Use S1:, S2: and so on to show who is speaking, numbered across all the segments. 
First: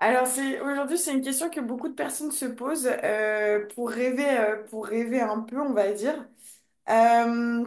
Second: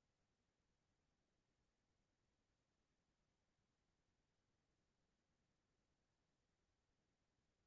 S1: Alors c'est aujourd'hui c'est une question que beaucoup de personnes se posent, pour rêver, pour rêver un peu on va dire. Euh,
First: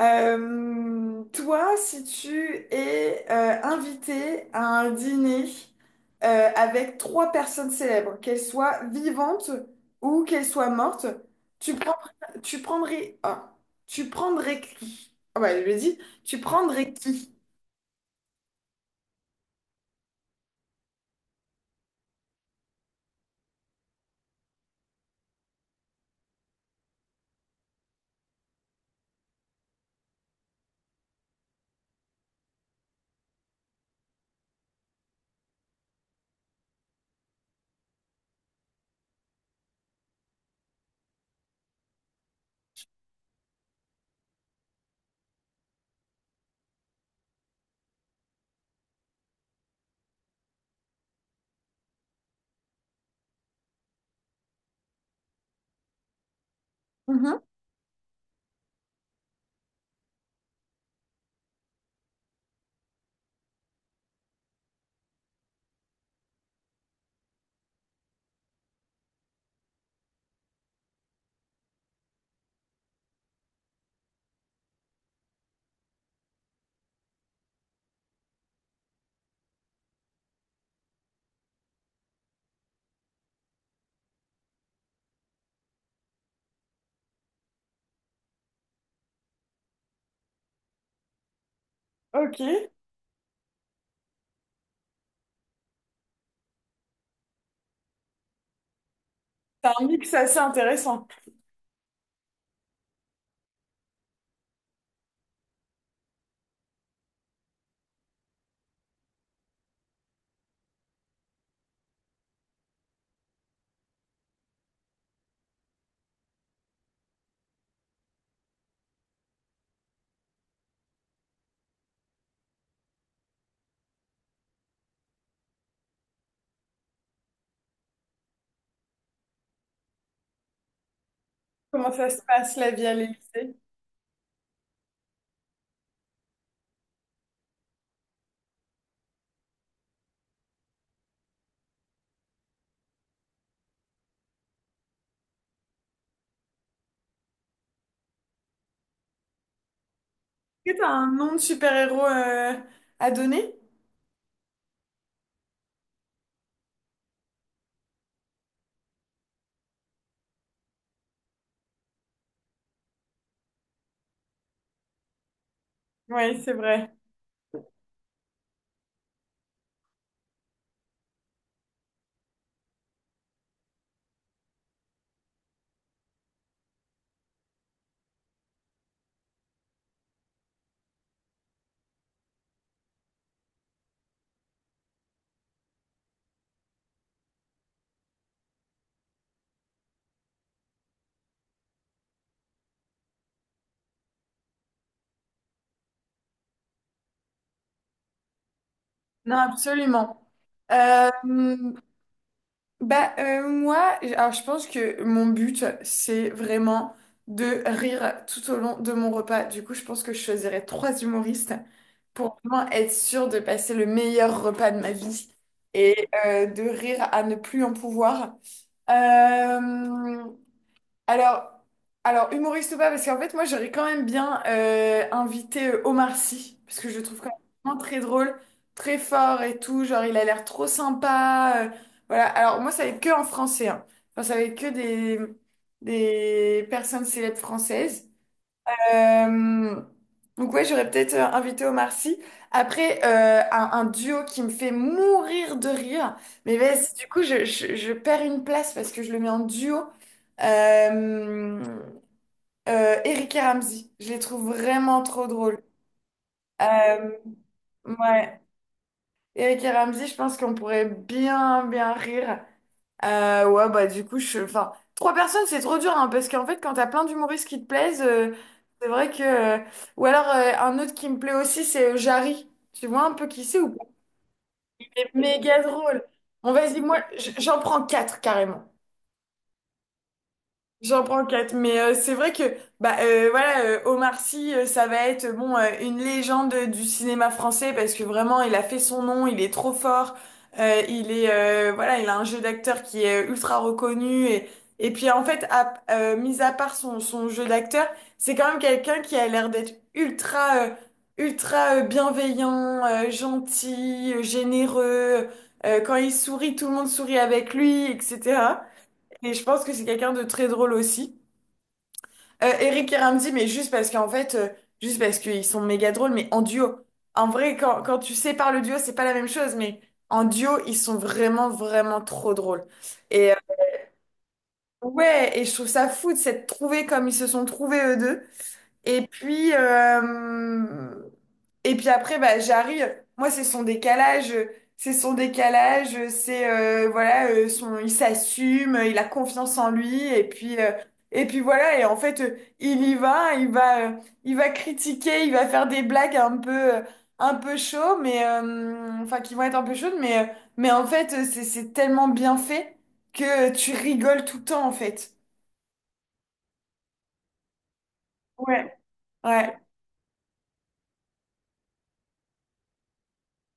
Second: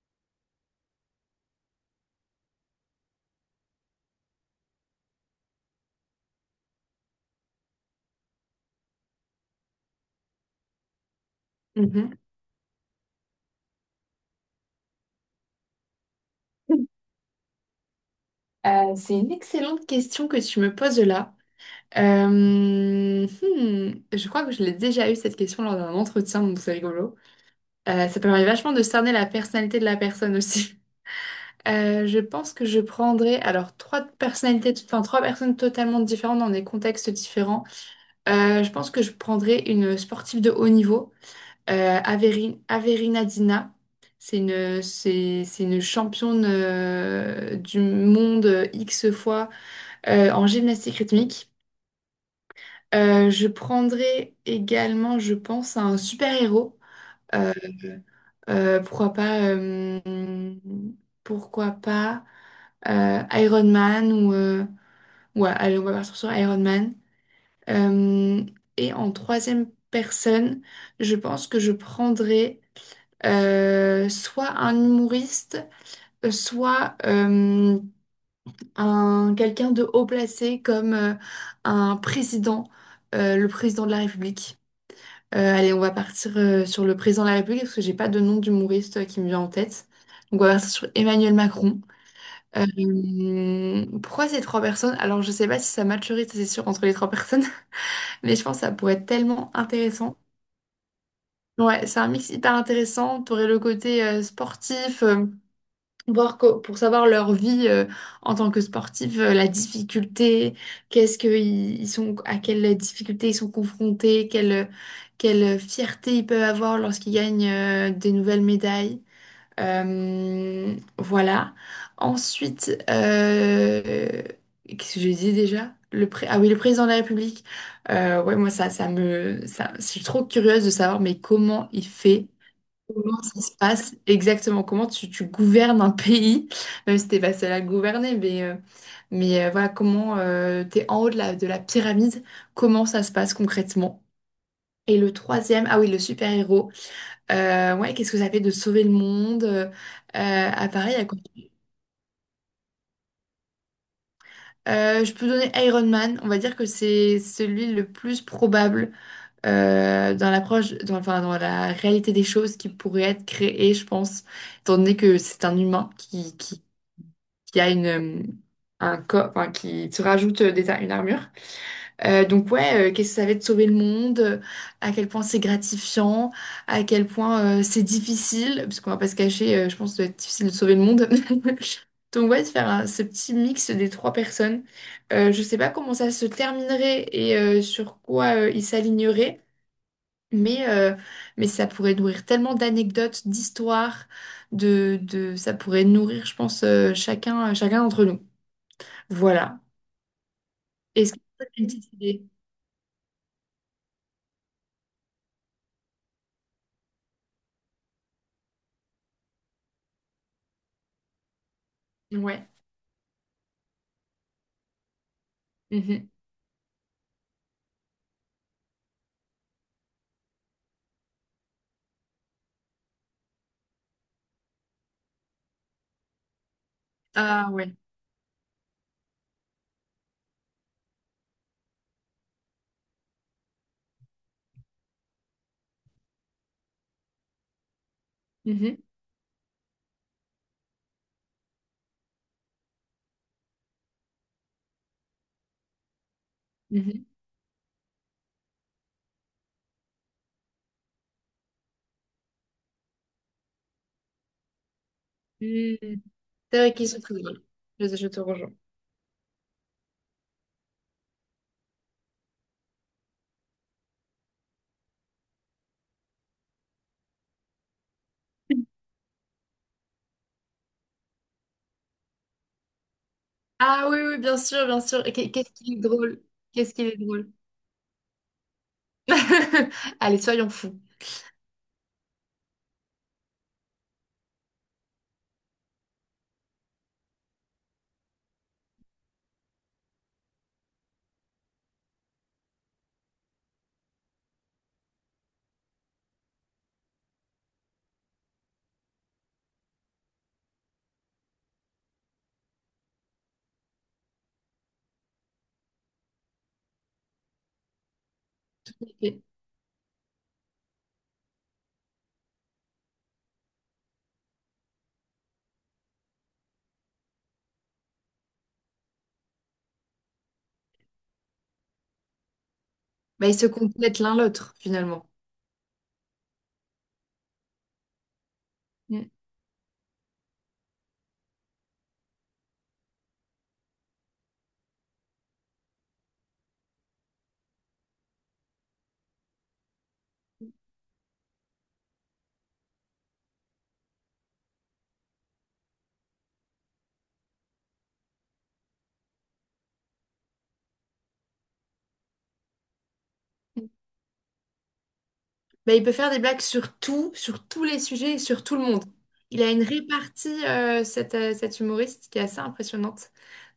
S1: Toi si tu es invité à un dîner avec trois personnes célèbres, qu'elles soient vivantes ou qu'elles soient mortes, tu prends,
S2: Mhm.
S1: tu prendrais tu prendrais qui? Ah bah je l'ai dit, tu prendrais qui?
S2: C'est une excellente question que tu me poses là. Euh, hmm, je crois que je l'ai déjà eu cette question lors d'un entretien, donc c'est rigolo. Ça permet vachement de cerner la personnalité de la personne aussi. Je pense que je prendrais alors trois personnalités, enfin trois personnes totalement différentes dans des contextes différents. Je pense que je prendrais une sportive de haut niveau, Averina Dina. C'est une championne du monde X fois, en gymnastique rythmique. Je prendrai également, je pense, un super-héros.
S1: Mhm.
S2: Euh, euh, pourquoi pas, euh, Pourquoi pas Iron Man ou... ouais, allez, on va partir sur Iron Man. Euh, et en troisième personne, je pense que je prendrai soit un humoriste, soit un quelqu'un de haut placé comme un président, le président de la République. Allez, on va partir sur le président de la République parce que j'ai pas de nom d'humoriste qui me vient en tête. Donc on va partir sur Emmanuel Macron.
S1: Ok, c'est
S2: Pourquoi ces trois personnes? Alors je sais pas si ça matcherait, ça, c'est sûr, entre les trois personnes, mais je pense que ça pourrait être tellement
S1: un mix
S2: intéressant.
S1: assez intéressant.
S2: Ouais, c'est un mix hyper intéressant. T'aurais le côté sportif, pour savoir leur vie en tant que sportif, la difficulté, qu'est-ce que ils sont, à quelle difficulté ils sont confrontés, quelle fierté ils peuvent avoir lorsqu'ils gagnent des nouvelles médailles. Voilà. Ensuite, qu'est-ce que j'ai dit déjà? Ah oui, le président de la République. Ouais, moi je suis trop curieuse de savoir, mais comment il
S1: Comment ça se
S2: fait?
S1: passe la vie à l'Élysée?
S2: Comment ça se
S1: Est-ce
S2: passe exactement? Comment tu gouvernes un pays, même si t'es pas seule à le gouverner, mais, voilà, comment tu t'es en haut de la pyramide, comment ça se passe concrètement? Et le troisième, ah oui, le super-héros. Ouais, qu'est-ce que ça fait de sauver le monde? À
S1: que t'as
S2: Paris, à
S1: un
S2: quoi?
S1: nom de super-héros à donner?
S2: Je peux donner Iron Man. On va dire que c'est celui le plus probable dans l'approche, dans, enfin, dans la réalité des choses qui pourrait être créée, je pense, étant donné que c'est un humain qui
S1: Oui, c'est
S2: qui
S1: vrai.
S2: qui a une, un corps, enfin, qui te rajoute une armure. Donc ouais, qu'est-ce que ça va être de sauver le monde, à quel point c'est gratifiant, à quel point c'est difficile, parce qu'on va pas se cacher, je pense que ça doit être difficile de sauver le monde. Donc ouais, ce petit mix des trois personnes. Je sais pas comment ça se terminerait et sur quoi ils s'aligneraient, mais, mais, ça pourrait nourrir tellement d'anecdotes, d'histoires, ça pourrait nourrir, je pense, chacun d'entre nous.
S1: Non,
S2: Voilà.
S1: absolument. Euh,
S2: Est-ce que tu as une petite idée?
S1: Moi, alors je pense que mon but, c'est vraiment de rire tout au long de mon repas. Du coup, je pense que je choisirais trois humoristes pour
S2: Ouais.
S1: vraiment être sûre de passer le meilleur repas de ma vie et,
S2: Mhm.
S1: de rire à ne plus en pouvoir. Euh, Alors, alors humoriste ou pas, parce qu'en fait, moi, j'aurais quand même bien invité Omar Sy, parce que je le trouve quand même
S2: Ah ouais.
S1: vraiment très drôle, très fort et tout. Genre, il a l'air trop sympa. Voilà. Alors, moi, ça va être que en français, hein. Enfin, ça va être que des personnes célèbres françaises.
S2: Mhm.
S1: Euh, donc ouais, j'aurais peut-être invité Omar Sy. Après, un duo qui me fait mourir de rire. Mais vas-y,
S2: Mhm.
S1: du coup, je perds une place parce que je le mets en duo. Euh, Eric et Ramzy. Je les trouve vraiment trop drôles.
S2: Mhm. C'est vrai qu'ils sont
S1: Euh,
S2: très drôles. Je te
S1: ouais.
S2: rejoins.
S1: Eric et Ramzy, je pense qu'on pourrait bien, bien rire. Ouais, bah du coup, je... Enfin, trois personnes, c'est trop dur, hein, parce qu'en fait, quand t'as plein d'humoristes qui te plaisent, c'est vrai que... Ou alors, un autre qui me plaît aussi, c'est Jarry. Tu vois un peu qui c'est ou pas?
S2: Ah oui, oui, bien sûr, bien sûr.
S1: C'est
S2: Qu'est-ce
S1: méga
S2: qu'il est
S1: drôle.
S2: drôle?
S1: Bon,
S2: Qu'est-ce
S1: vas-y,
S2: qu'il est
S1: moi,
S2: drôle?
S1: j'en prends quatre, carrément.
S2: Allez, soyons fous.
S1: J'en prends quatre, mais c'est vrai que bah, Omar Sy, ça va être bon, une légende du cinéma français parce que vraiment il a fait son nom, il est trop fort, il est voilà il a un jeu d'acteur qui est ultra reconnu. Et puis en fait, mis à part son jeu d'acteur, c'est quand même quelqu'un qui a l'air d'être ultra bienveillant, gentil, généreux. Quand il sourit, tout le monde sourit avec lui, etc.
S2: Ok.
S1: Et je pense que c'est quelqu'un de très drôle aussi. Eric et Ramzy, mais juste parce qu'en fait, juste parce qu'ils sont méga drôles, mais en duo. En vrai, quand tu sépares le duo, c'est pas la même chose, mais en duo, ils sont vraiment, vraiment trop drôles.
S2: Bah,
S1: Et euh,
S2: ils se complètent l'un l'autre, finalement.
S1: ouais, et je trouve ça fou de s'être trouvés comme ils se sont trouvés eux deux. Et
S2: Mm.
S1: puis, euh, et puis après, bah, j'arrive. Moi, c'est son décalage. C'est son décalage. C'est, il s'assume, il a confiance en lui. Et puis voilà. Et en fait, il va critiquer, il va faire des blagues un peu chaud, enfin, qui vont être un peu chaudes. Mais en fait, c'est tellement bien fait que tu rigoles tout le temps, en fait.
S2: Bah, il peut faire des blagues sur tout, sur tous les sujets, et sur tout le
S1: Ouais.
S2: monde. Il a
S1: Ouais.
S2: une répartie, cet humoriste, qui est assez impressionnante.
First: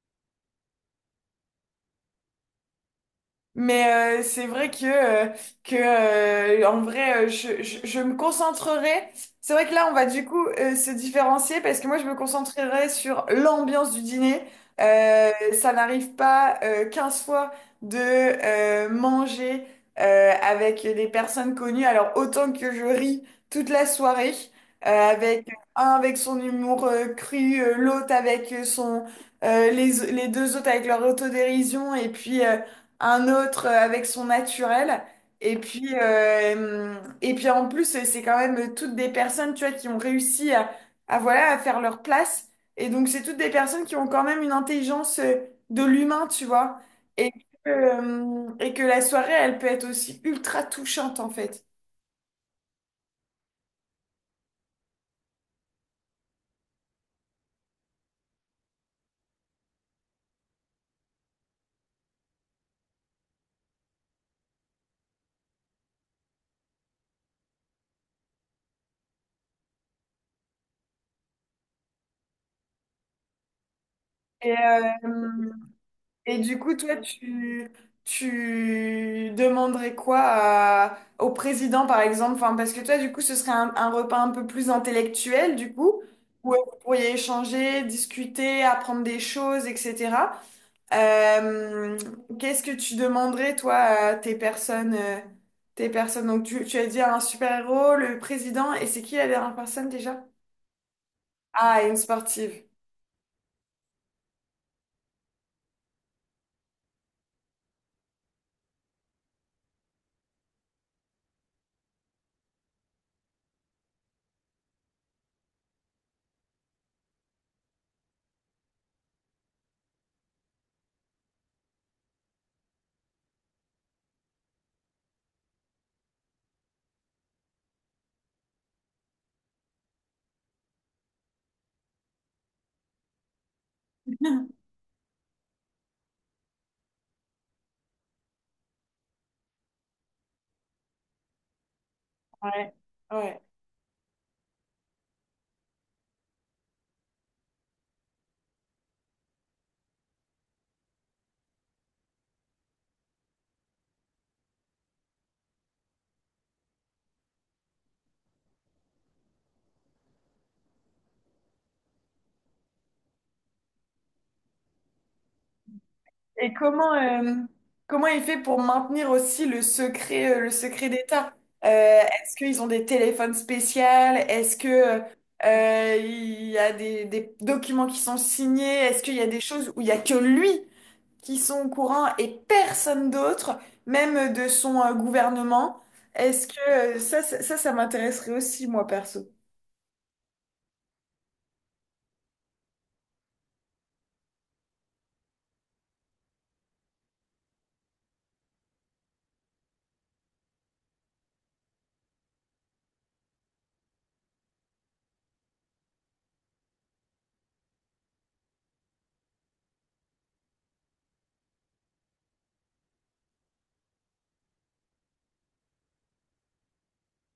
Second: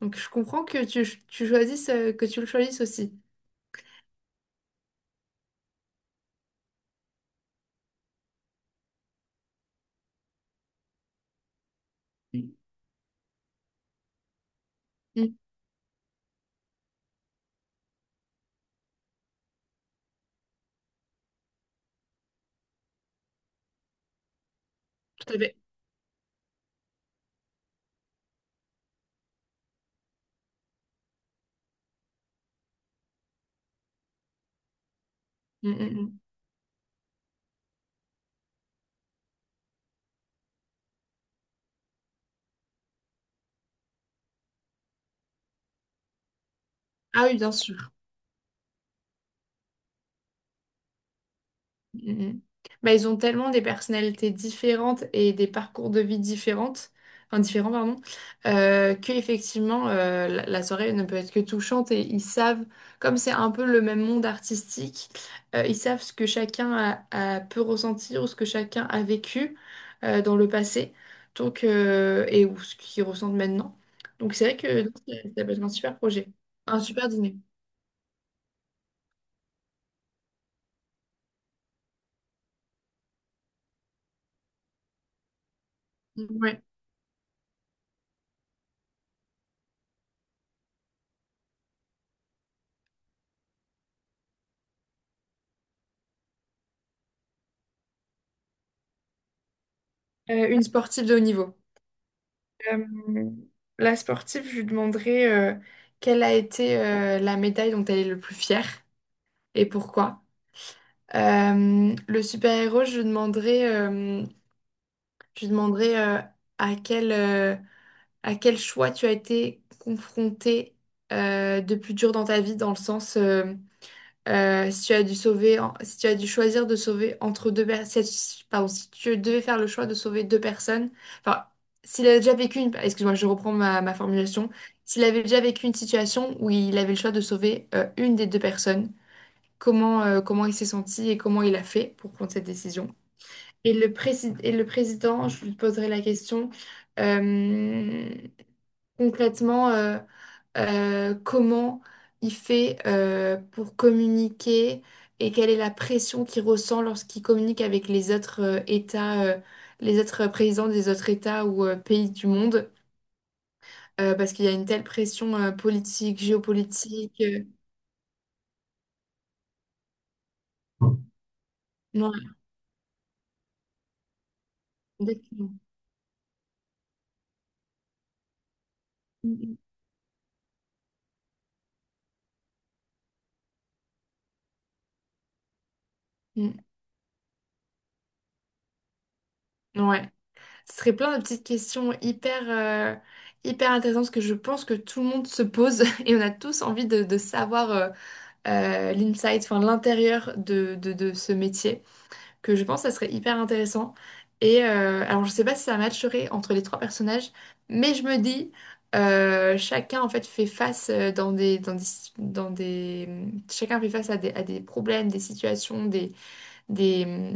S2: Donc, je comprends que que tu le choisisses aussi.
S1: Mais c'est vrai que, en vrai, je me concentrerai. C'est vrai que là, on va du coup se différencier parce que moi, je me
S2: Mm.
S1: concentrerai sur l'ambiance du dîner.
S2: Mm.
S1: Ça n'arrive pas, 15 fois de manger avec des personnes connues. Alors, autant que je ris toute la soirée,
S2: Tout à
S1: avec
S2: fait.
S1: un avec son humour cru, les deux autres avec leur autodérision et puis... un autre avec son naturel. Et
S2: Mm, mm,
S1: puis,
S2: mm.
S1: euh, et puis en plus, c'est quand même toutes des personnes, tu vois, qui ont réussi à, voilà, à faire leur place. Et donc, c'est toutes des personnes qui ont quand même une intelligence de l'humain, tu vois.
S2: Ah
S1: Et
S2: oui, bien sûr.
S1: que la soirée, elle peut être aussi ultra touchante, en fait.
S2: Mm, mm, mm. Bah, ils ont tellement des personnalités différentes et des parcours de vie différentes, enfin, différents, pardon, que effectivement la soirée ne peut être que touchante et ils savent, comme c'est un peu le même monde artistique, ils savent ce que chacun a peut ressentir ou ce que chacun a vécu dans le passé, donc et ou ce qu'ils ressentent maintenant. Donc c'est
S1: Et,
S2: vrai que ça
S1: euh,
S2: peut être un super projet,
S1: Et du coup,
S2: un super dîner.
S1: tu demanderais quoi au président, par exemple? Enfin, parce que toi, du coup, ce serait un repas un peu plus intellectuel, du coup, où
S2: Ouais.
S1: vous pourriez échanger, discuter, apprendre des choses, etc. Euh, Qu'est-ce que tu demanderais, toi, à tes personnes, tes personnes? Donc, tu as dit un super-héros, le président, et c'est qui la dernière personne déjà?
S2: Une sportive de haut niveau.
S1: Ah, une sportive.
S2: Euh, la sportive, je lui demanderai quelle a été la médaille dont elle est le plus fière et pourquoi. Le super-héros, je lui demanderai à quel, euh, à quel choix tu as été confronté de plus dur dans ta vie, dans le sens si tu as dû sauver, si tu as dû choisir de sauver entre deux personnes, si, pardon, si tu devais faire le choix de sauver deux personnes, enfin, s'il avait déjà vécu une, excuse-moi, je reprends ma formulation, s'il avait déjà vécu une situation où il avait le choix de sauver une des deux personnes, comment il s'est senti et comment il a fait pour prendre cette
S1: Ouais.
S2: décision?
S1: Ouais.
S2: Et le président, je lui poserai la question, euh, concrètement, comment il fait pour communiquer et quelle est la pression qu'il ressent lorsqu'il communique avec les autres États, les autres présidents des autres États ou pays du monde, parce qu'il y a une telle pression politique,
S1: Et comment,
S2: géopolitique,
S1: comment il fait pour maintenir aussi le secret d'État?
S2: ouais,
S1: Est-ce qu'ils ont des téléphones spéciaux?
S2: exactement.
S1: Il y a des documents qui sont signés? Est-ce qu'il y a des
S2: Mm,
S1: choses où il y a que lui qui sont au courant et personne d'autre, même de son, gouvernement? Est-ce que,
S2: mm,
S1: ça, ça, ça ça m'intéresserait aussi, moi, perso.
S2: mm. Ouais. Ce serait plein de petites questions hyper intéressantes que je pense que tout le monde se pose et on a tous envie de savoir l'inside, enfin l'intérieur de, de ce métier, que je pense que ça serait hyper intéressant. Et alors, je sais pas si ça matcherait entre les trois personnages, mais je me dis, chacun en fait fait face dans des, chacun fait face à des problèmes, des situations, des,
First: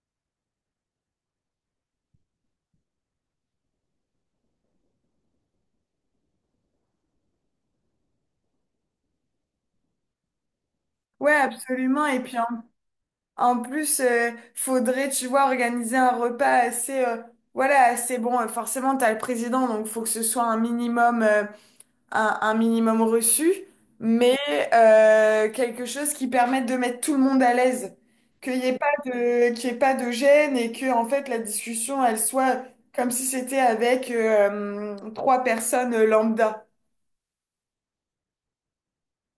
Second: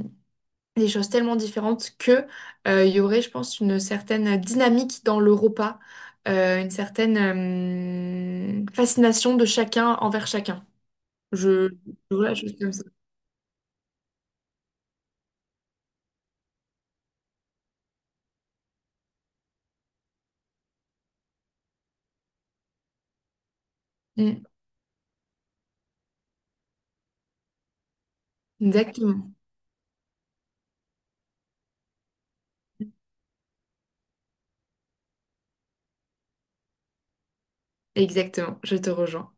S2: des choses tellement différentes que il y aurait, je pense, une certaine dynamique dans le repas, une certaine fascination de chacun envers chacun.
S1: Ouais,
S2: Je,
S1: absolument.
S2: je
S1: Et
S2: vois la
S1: puis en
S2: chose comme ça.
S1: En plus, faudrait, tu vois, organiser un repas assez, voilà, assez bon. Forcément, t'as le président, donc faut que ce soit un minimum, un minimum reçu, mais
S2: Mm.
S1: quelque chose qui permette de mettre tout le monde à l'aise,
S2: Exactement.
S1: qu'il y ait pas de gêne et que, en fait, la discussion, elle soit comme si c'était avec trois personnes lambda.
S2: Exactement, je te rejoins.